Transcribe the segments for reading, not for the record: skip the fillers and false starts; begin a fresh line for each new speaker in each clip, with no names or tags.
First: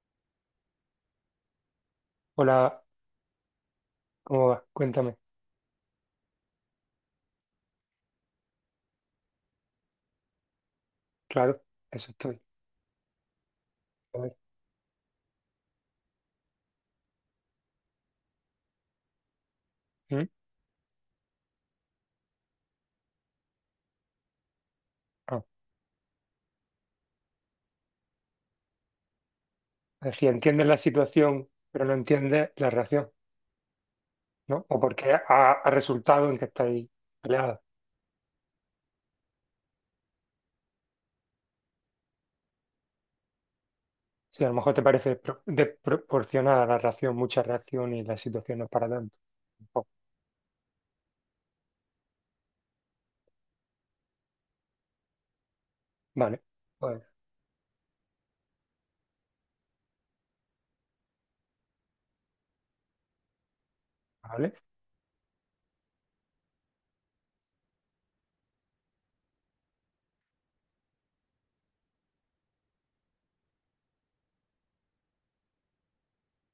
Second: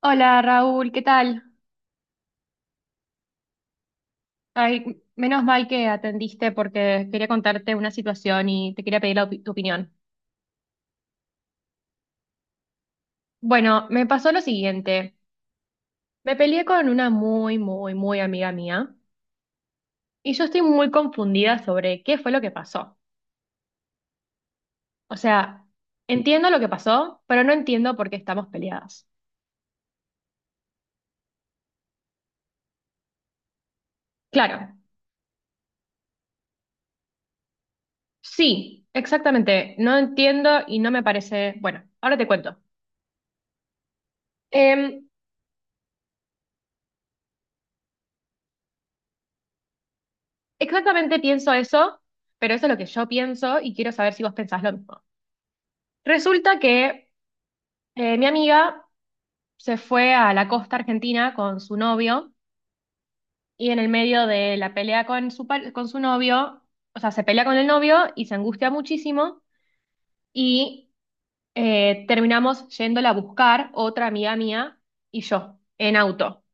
Hola Raúl, ¿qué tal?
Hola, ¿cómo vas?
Ay,
Cuéntame.
menos mal que atendiste porque quería contarte una situación y te quería pedir tu opinión.
Claro, eso estoy.
Bueno, me
A
pasó
ver.
lo siguiente. Me peleé con una muy, muy, muy amiga mía
¿Mm?
y yo estoy muy confundida sobre qué fue lo que pasó. O
Ah,
sea, entiendo lo que pasó, pero no entiendo por qué estamos peleadas.
decía, entiendes la situación, pero no entiendes la reacción,
Claro,
¿no? O porque ha resultado en que estáis peleados.
sí, exactamente. No entiendo y no me parece... Bueno, ahora te cuento.
Si a lo mejor te
Em,
parece desproporcionada la reacción, mucha reacción y la situación no es para tanto. Oh,
Exactamente pienso eso, pero eso es lo que yo pienso y quiero saber si vos pensás lo mismo.
vale,
Resulta
pues,
que mi amiga se fue a la costa argentina con su novio y en el medio
vale.
de la pelea con con su novio, o sea, se pelea con el novio y se angustia muchísimo y terminamos yéndola a buscar otra amiga mía y yo en auto.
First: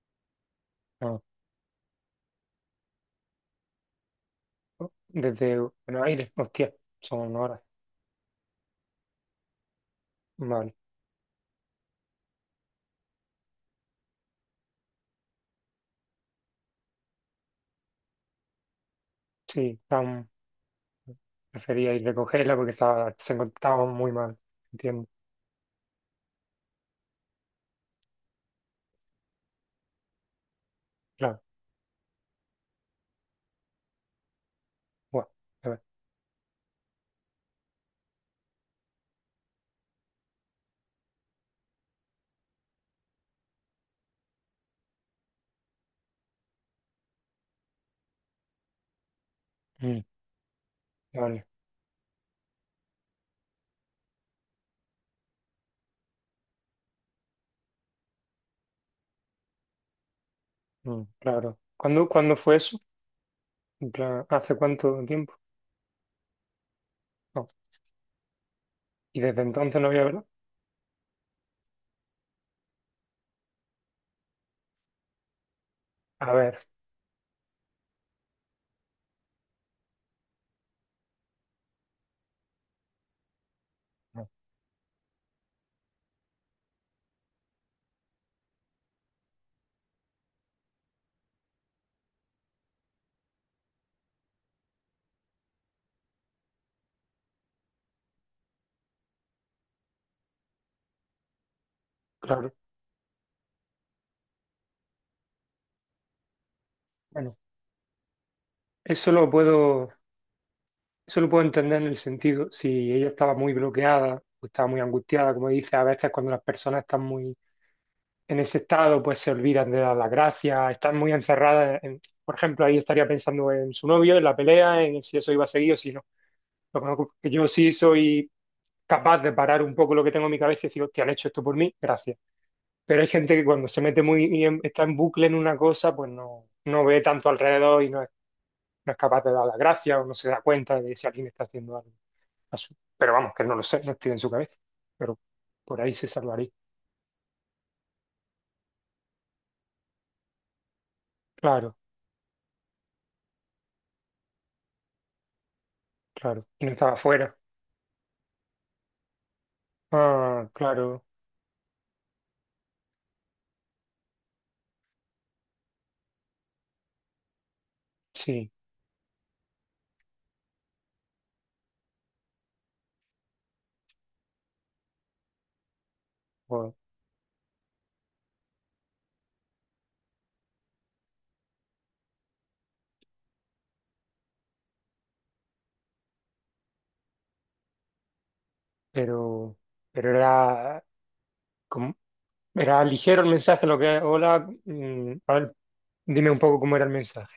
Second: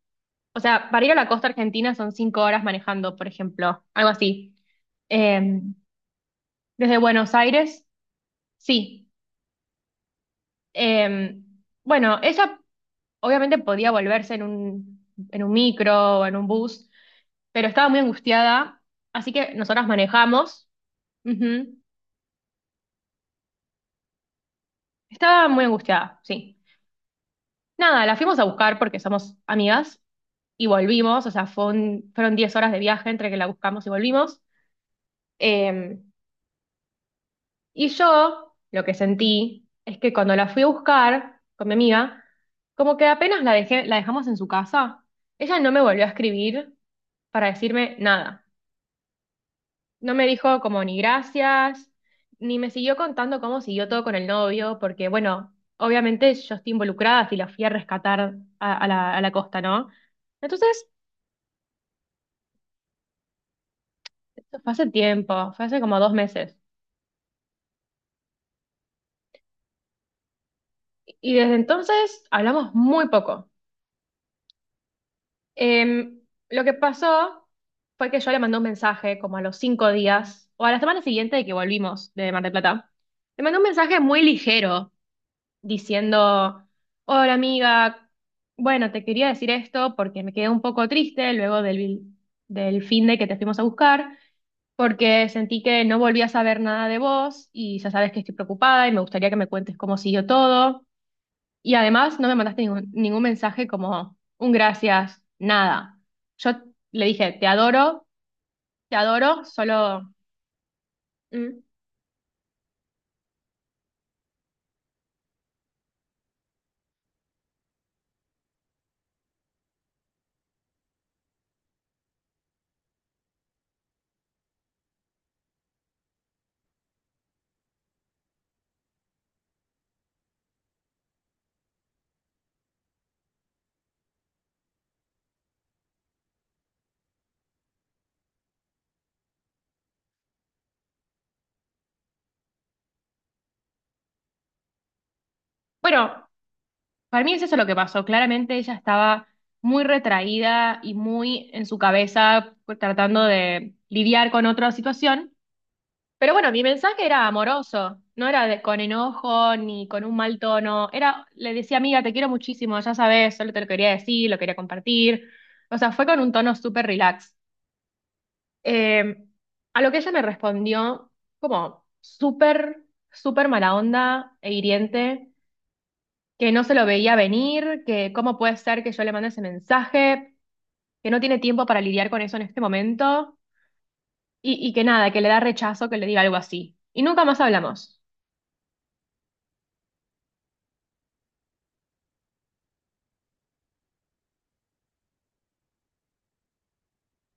O sea, para ir a
Ah,
la costa argentina son 5 horas manejando, por ejemplo, algo así.
oh, desde
Em,
Buenos Aires, hostia,
desde Buenos
son horas.
Aires, sí.
Vale,
Eh, bueno, ella obviamente podía volverse en en un micro o en un bus, pero estaba muy angustiada, así que
sí,
nosotras
tan,
manejamos. Ujú.
prefería ir a recogerla porque estaba, se encontraba muy mal. Entiendo,
Estaba muy angustiada, sí. Nada, la fuimos a buscar porque somos amigas y volvimos, o
claro.
sea, fueron 10 horas de viaje entre que la buscamos y volvimos.
Buah, a ver,
Eh, y yo lo que sentí es que cuando la fui a buscar con mi amiga, como que apenas la dejamos en su casa, ella no me volvió a escribir para decirme nada.
mm,
No me dijo como ni
vale.
gracias, ni me siguió contando cómo siguió todo con el novio, porque bueno, obviamente yo estoy involucrada si la fui a rescatar a la costa, ¿no? Entonces,
Mm, claro. ¿Cuándo fue eso? En plan, ¿hace
esto fue hace
cuánto tiempo?
tiempo, fue hace como 2 meses.
No. Y desde entonces no había hablado.
Y desde entonces hablamos muy poco. Em,
A ver,
lo que pasó fue que yo le mandé un mensaje como a los 5 días, o a la semana siguiente de que volvimos de Mar del Plata. Le mandé un mensaje muy
no,
ligero, diciendo, hola amiga, bueno, te quería decir esto porque me quedé un poco triste luego del fin de que te fuimos a buscar, porque sentí que no volví a saber nada de vos y ya sabes que estoy preocupada y me gustaría que me cuentes cómo siguió todo. Y además no me
claro.
mandaste ningún mensaje como un gracias, nada. Yo le dije,
Bueno,
te
eso lo
adoro,
puedo,
solo...
eso lo puedo
mm,
entender en el sentido, si ella estaba muy bloqueada o estaba muy angustiada, como dice, a veces cuando las personas están muy en ese estado, pues se olvidan de dar las gracias, están muy encerradas en, por ejemplo, ahí estaría pensando en su novio, en la pelea, en si eso iba a seguir o si no. Lo conozco, que yo sí soy capaz de parar un poco lo que tengo en mi cabeza y decir, hostia, han hecho esto por mí, gracias. Pero hay gente que cuando se mete muy está en bucle en una cosa, pues no, no ve tanto alrededor y no es capaz de dar las gracias o no se da cuenta de si alguien está haciendo algo. Pero vamos, que no lo sé, no estoy en su cabeza. Pero por ahí se
Bueno,
salvaría.
para mí es eso lo que pasó. Claramente ella estaba muy retraída y muy en
Claro,
su cabeza pues, tratando de lidiar con otra situación. Pero
claro.
bueno, mi
Y no estaba
mensaje era
fuera.
amoroso, no era con enojo ni con un mal
Ah,
tono.
claro,
Era, le decía, amiga, te quiero muchísimo, ya sabes, solo te lo quería decir, lo quería compartir. O sea, fue con un tono súper relax.
sí.
Eh, a lo que ella me respondió como súper, súper mala onda e hiriente que no se
Bueno,
lo veía venir, que cómo puede ser que yo le mande ese mensaje, que no tiene tiempo para lidiar con eso en este momento y que nada, que le da rechazo que le diga algo así. Y nunca más hablamos.
pero, pero era, como, era ligero el mensaje, lo que, hola, a ver, dime un poco cómo era el mensaje.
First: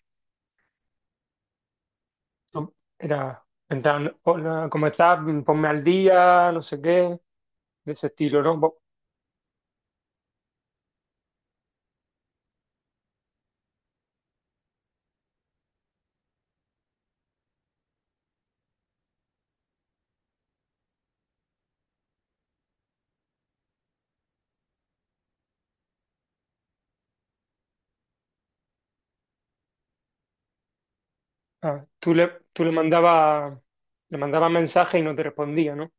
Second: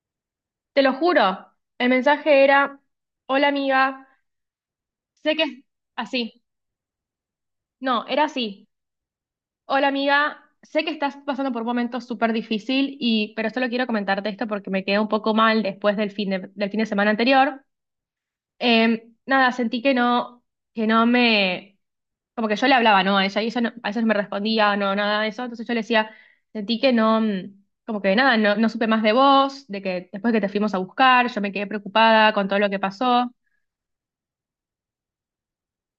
Te lo juro, el mensaje
No,
era,
era,
hola
en
amiga,
plan, hola, ¿cómo estás?
sé
Mm,
que es
ponme al
así.
día, no sé qué. De ese
No, era
estilo, ¿no?
así. Hola amiga, sé que estás pasando por un momento súper difícil pero solo quiero comentarte esto porque me quedé un poco mal después del fin de semana anterior. Nada, sentí que no me como que yo le hablaba, ¿no? A ella y ella no- a veces no me respondía, no, nada de eso. Entonces yo le decía, sentí que no, mm, como que nada, no supe más de vos, de que después que te fuimos a buscar, yo me quedé
Ah, tú le,
preocupada con todo
tú
lo
le
que pasó.
mandabas le mandabas mensaje y no te respondía, ¿no?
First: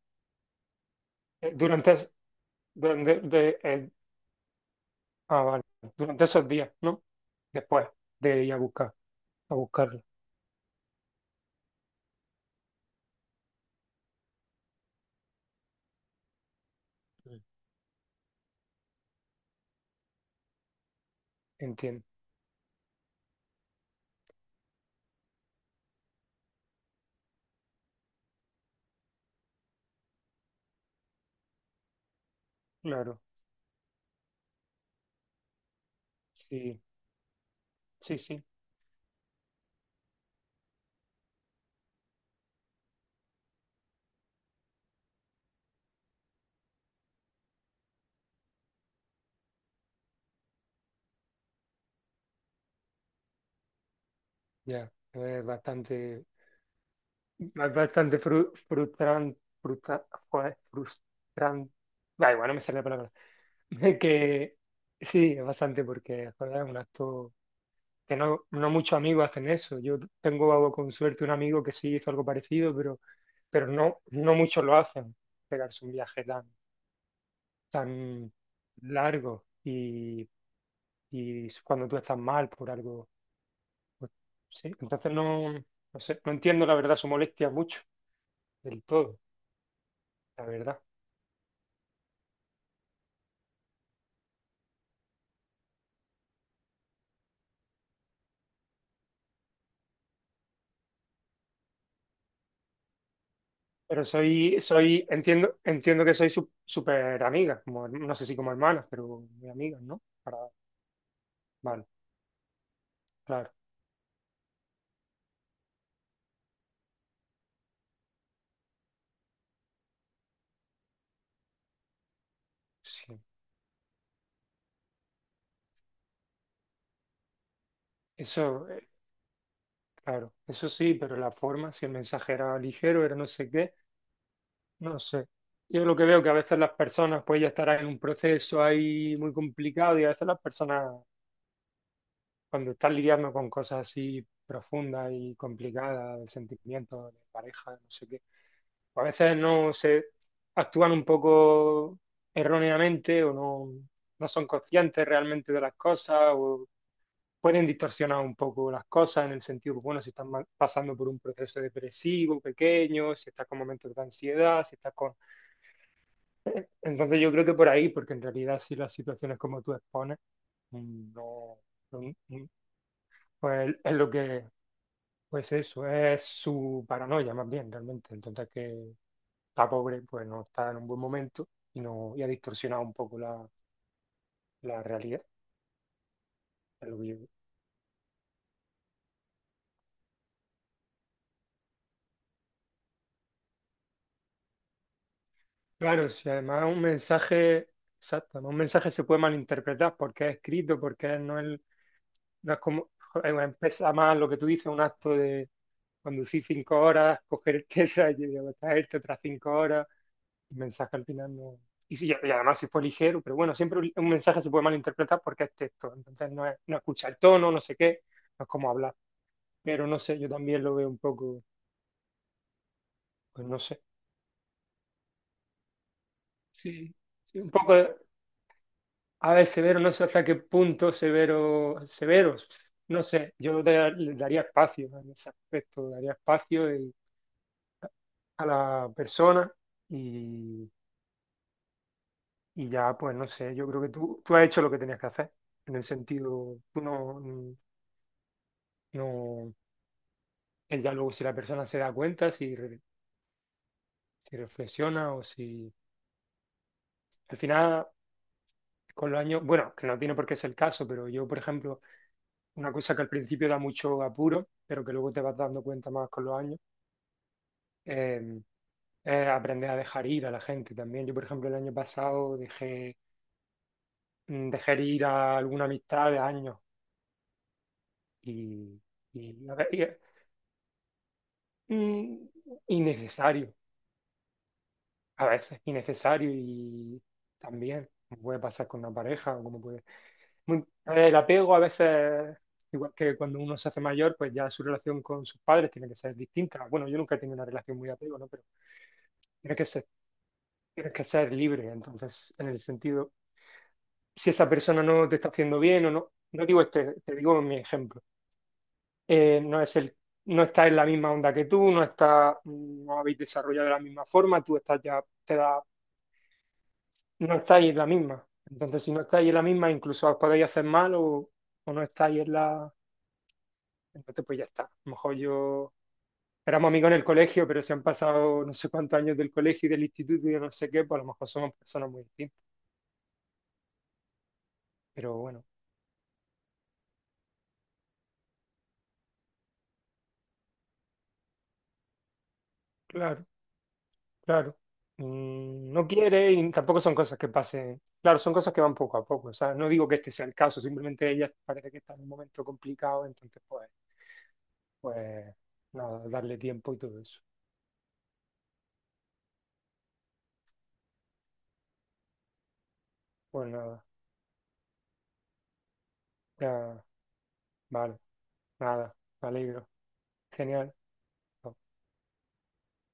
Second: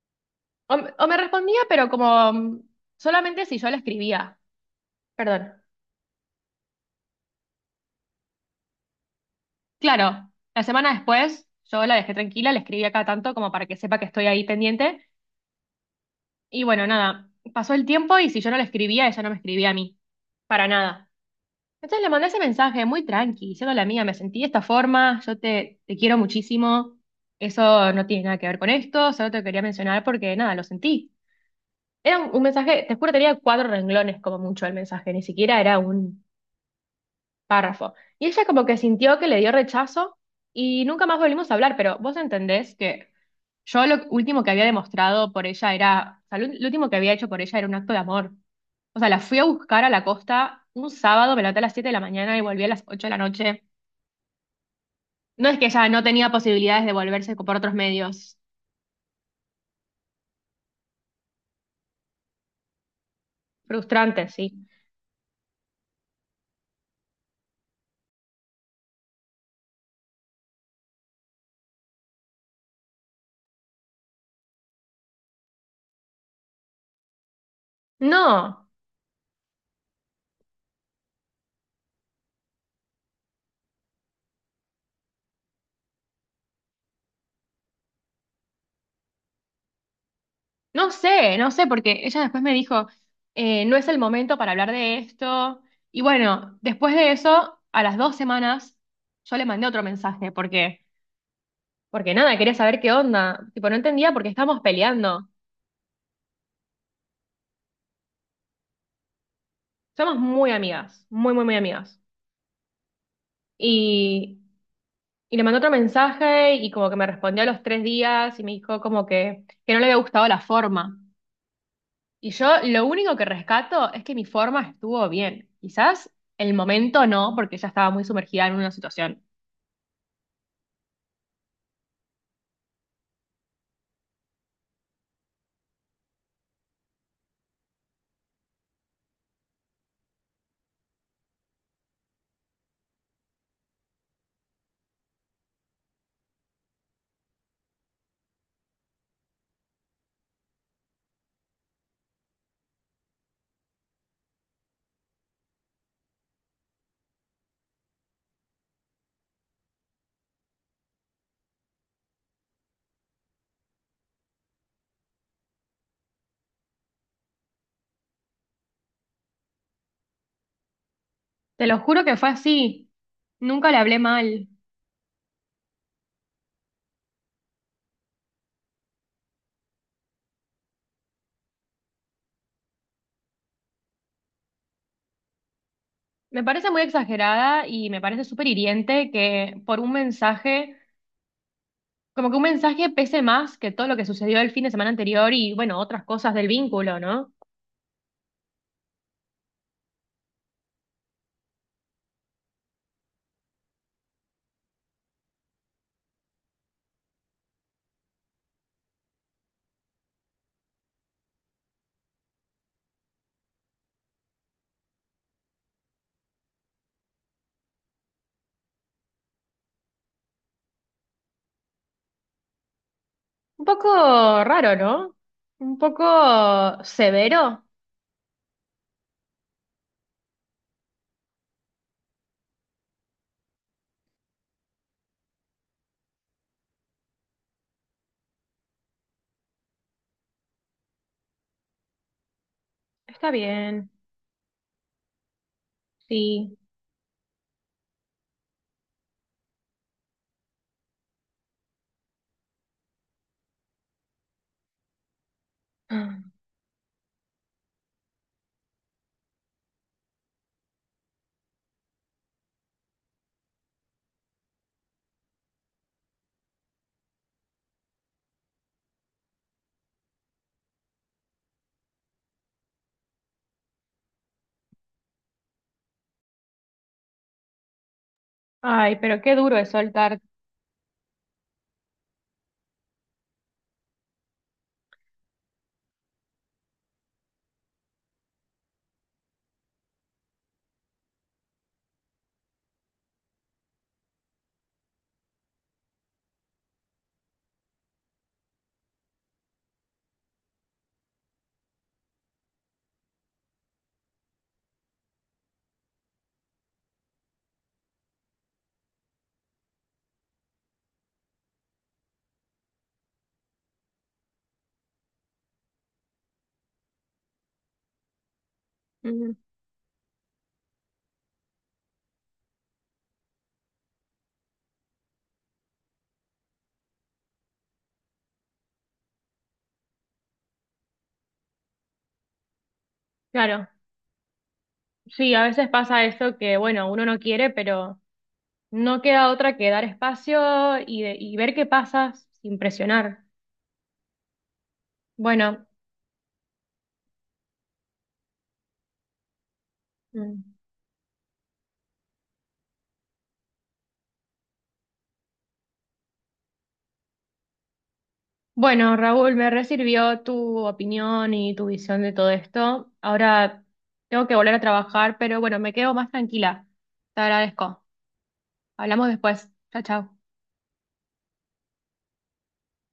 O me respondía, pero
Durante, es-
como mm,
durante,
solamente si
de-
yo la
el-
escribía.
ah,
Perdón.
vale. Durante esos días, ¿no? Después de ir a buscar, a buscarla.
Claro, la semana después yo la dejé tranquila, le escribí acá tanto como para que sepa que estoy ahí pendiente. Y bueno, nada,
Mm.
pasó el tiempo y si yo no le escribía, ella no me escribía a mí, para nada. Entonces
Entiendo,
le mandé ese mensaje muy tranqui, diciendo la amiga, me sentí de esta forma, te quiero muchísimo, eso no tiene nada que ver con esto, solo te quería mencionar porque nada, lo sentí. Era un mensaje, te juro,
claro.
tenía 4 renglones como mucho el mensaje, ni siquiera era un,
Sí,
párrafo.
sí,
Y
sí.
ella como que sintió que le dio rechazo y nunca más volvimos a hablar, pero vos entendés que yo lo último que había demostrado por ella era, o sea, lo último que había hecho por ella era un acto de amor. O sea, la fui a buscar a la costa un sábado, me levanté a las 7 de la mañana y volví a las 8 de la noche.
Ya.
No es que ella no tenía posibilidades de volverse
Es
por otros
bastante
medios.
joder, frustrante. Da igual, no me sale la palabra.
Frustrante,
Que
sí.
sí, es bastante porque joder, es un acto que no, no muchos amigos hacen eso. Yo tengo con suerte un amigo que sí hizo algo parecido, pero no, no muchos lo hacen, pegarse un viaje tan
No.
largo y cuando tú estás mal por algo. Pues, sí, entonces no, no sé, no entiendo la verdad su molestia mucho, del todo, la verdad.
No sé, no sé, porque ella después me dijo, no es el momento para hablar de esto. Y bueno, después de eso, a las 2 semanas, yo le mandé otro mensaje, porque nada, quería saber qué onda. Tipo, no
Pero
entendía porque estábamos peleando.
entiendo que súper amiga, como, no sé si como hermanas, pero muy amigas, ¿no?
Somos
Para,
muy amigas, muy, muy, muy
vale,
amigas.
claro,
Y, y le mandé otro mensaje y como que me respondió a los 3 días y me dijo como que no le había gustado la forma. Y yo lo único
sí.
que rescato es que mi forma estuvo bien. Quizás el momento no, porque ya estaba muy sumergida en
Eso,
una situación.
claro, eso sí, pero la forma, si el mensaje era ligero, era no sé qué, no sé. Yo lo que veo que a veces las personas pues ya estarán en un proceso ahí muy complicado y a veces las personas cuando están lidiando con cosas así profundas y complicadas, de sentimientos, de pareja, no sé qué, pues a veces no se actúan un poco erróneamente o no, no son conscientes realmente de las cosas o pueden distorsionar un poco las cosas en el sentido, bueno, si estás pasando por un proceso depresivo pequeño, si estás con momentos de ansiedad, si estás con... Entonces yo creo que por ahí, porque en realidad si las situaciones como tú expones, mm, no,
Te lo juro
no-
que fue
mm,
así. Nunca
pues
le
es
hablé
lo
mal.
que, pues eso, es su paranoia más bien realmente. Entonces que está pobre pues no está en un buen momento y, no, y ha distorsionado un poco la, la realidad.
Me parece muy
Es lo que yo.
exagerada y me parece súper hiriente que por un mensaje, como que un mensaje pese más que todo lo que sucedió el fin de semana anterior y bueno, otras
Claro, si
cosas del
además un
vínculo, ¿no?
mensaje, exacto, un mensaje se puede malinterpretar porque es escrito, porque no es como, joder, pesa más lo que tú dices, un acto de conducir cinco horas, coger esa y luego traerte otras cinco horas, el mensaje al final no. Y, sí, y además si fue ligero, pero bueno, siempre un mensaje se puede malinterpretar porque es texto, entonces no, es, no escucha el tono, no sé qué, no es como hablar, pero no sé, yo también lo veo un poco, pues no
Un
sé,
poco raro, ¿no? Un poco
sí, sí, un
severo.
poco. A ver, severo, no sé hasta qué punto severo, severos. No sé, le daría espacio ¿no? en ese aspecto, daría espacio y- a la persona y, y ya, pues no
Está
sé, yo creo que
bien,
tú has hecho lo que tenías que hacer, en el
sí.
sentido, tú no, no, es ya luego si la persona se da cuenta, si reflexiona o si, al final, con los años, bueno, que no tiene por qué ser el caso, pero yo, por ejemplo, una cosa que al principio da mucho apuro, pero que luego te vas dando cuenta más con los años eh, aprender a dejar ir a la gente también. Yo, por ejemplo, el año pasado dejé ir a alguna amistad de años y,
Ay, pero qué
y, a
duro
ve-
es
y,
soltar.
mm, innecesario, a veces innecesario y también como puede pasar con una pareja o como puede... El apego a veces, igual que cuando uno se hace mayor, pues ya su relación con sus padres tiene que ser distinta. Bueno, yo nunca he tenido una relación muy de apego, ¿no? Pero tienes que ser, tienes que ser libre, entonces, en el sentido si esa persona no te está haciendo bien o no, no digo este, te digo mi ejemplo. Eh, no es el, no está en la misma onda que tú, no está, no habéis desarrollado de la misma forma, tú estás ya, te da, no estáis en la misma. Entonces, si no estáis
Mm.
en la misma, incluso os podéis hacer mal o no estáis en la, entonces pues ya está. A lo mejor yo éramos amigos en el colegio, pero se han pasado no sé cuántos años del colegio y del instituto y de no sé qué, pues a lo mejor somos personas muy distintas.
Claro,
Pero
sí,
bueno,
a veces pasa eso que, bueno, uno no quiere, pero no queda otra que dar espacio y ver qué pasa sin presionar.
claro. Claro.
Bueno,
Mm, no quiere y tampoco son cosas que pasen. Claro, son cosas que van poco a poco. O sea, no digo que este sea el
mm.
caso, simplemente ella parece que está en un momento complicado, entonces pues, pues nada, darle tiempo y todo eso.
Bueno, Raúl, me resirvió tu opinión y tu visión de todo esto.
Pues
Ahora
nada,
tengo que volver a trabajar, pero bueno, me quedo más tranquila.
ya,
Te agradezco.
vale, nada,
Hablamos
me
después.
alegro.
Chao, chao.
Genial.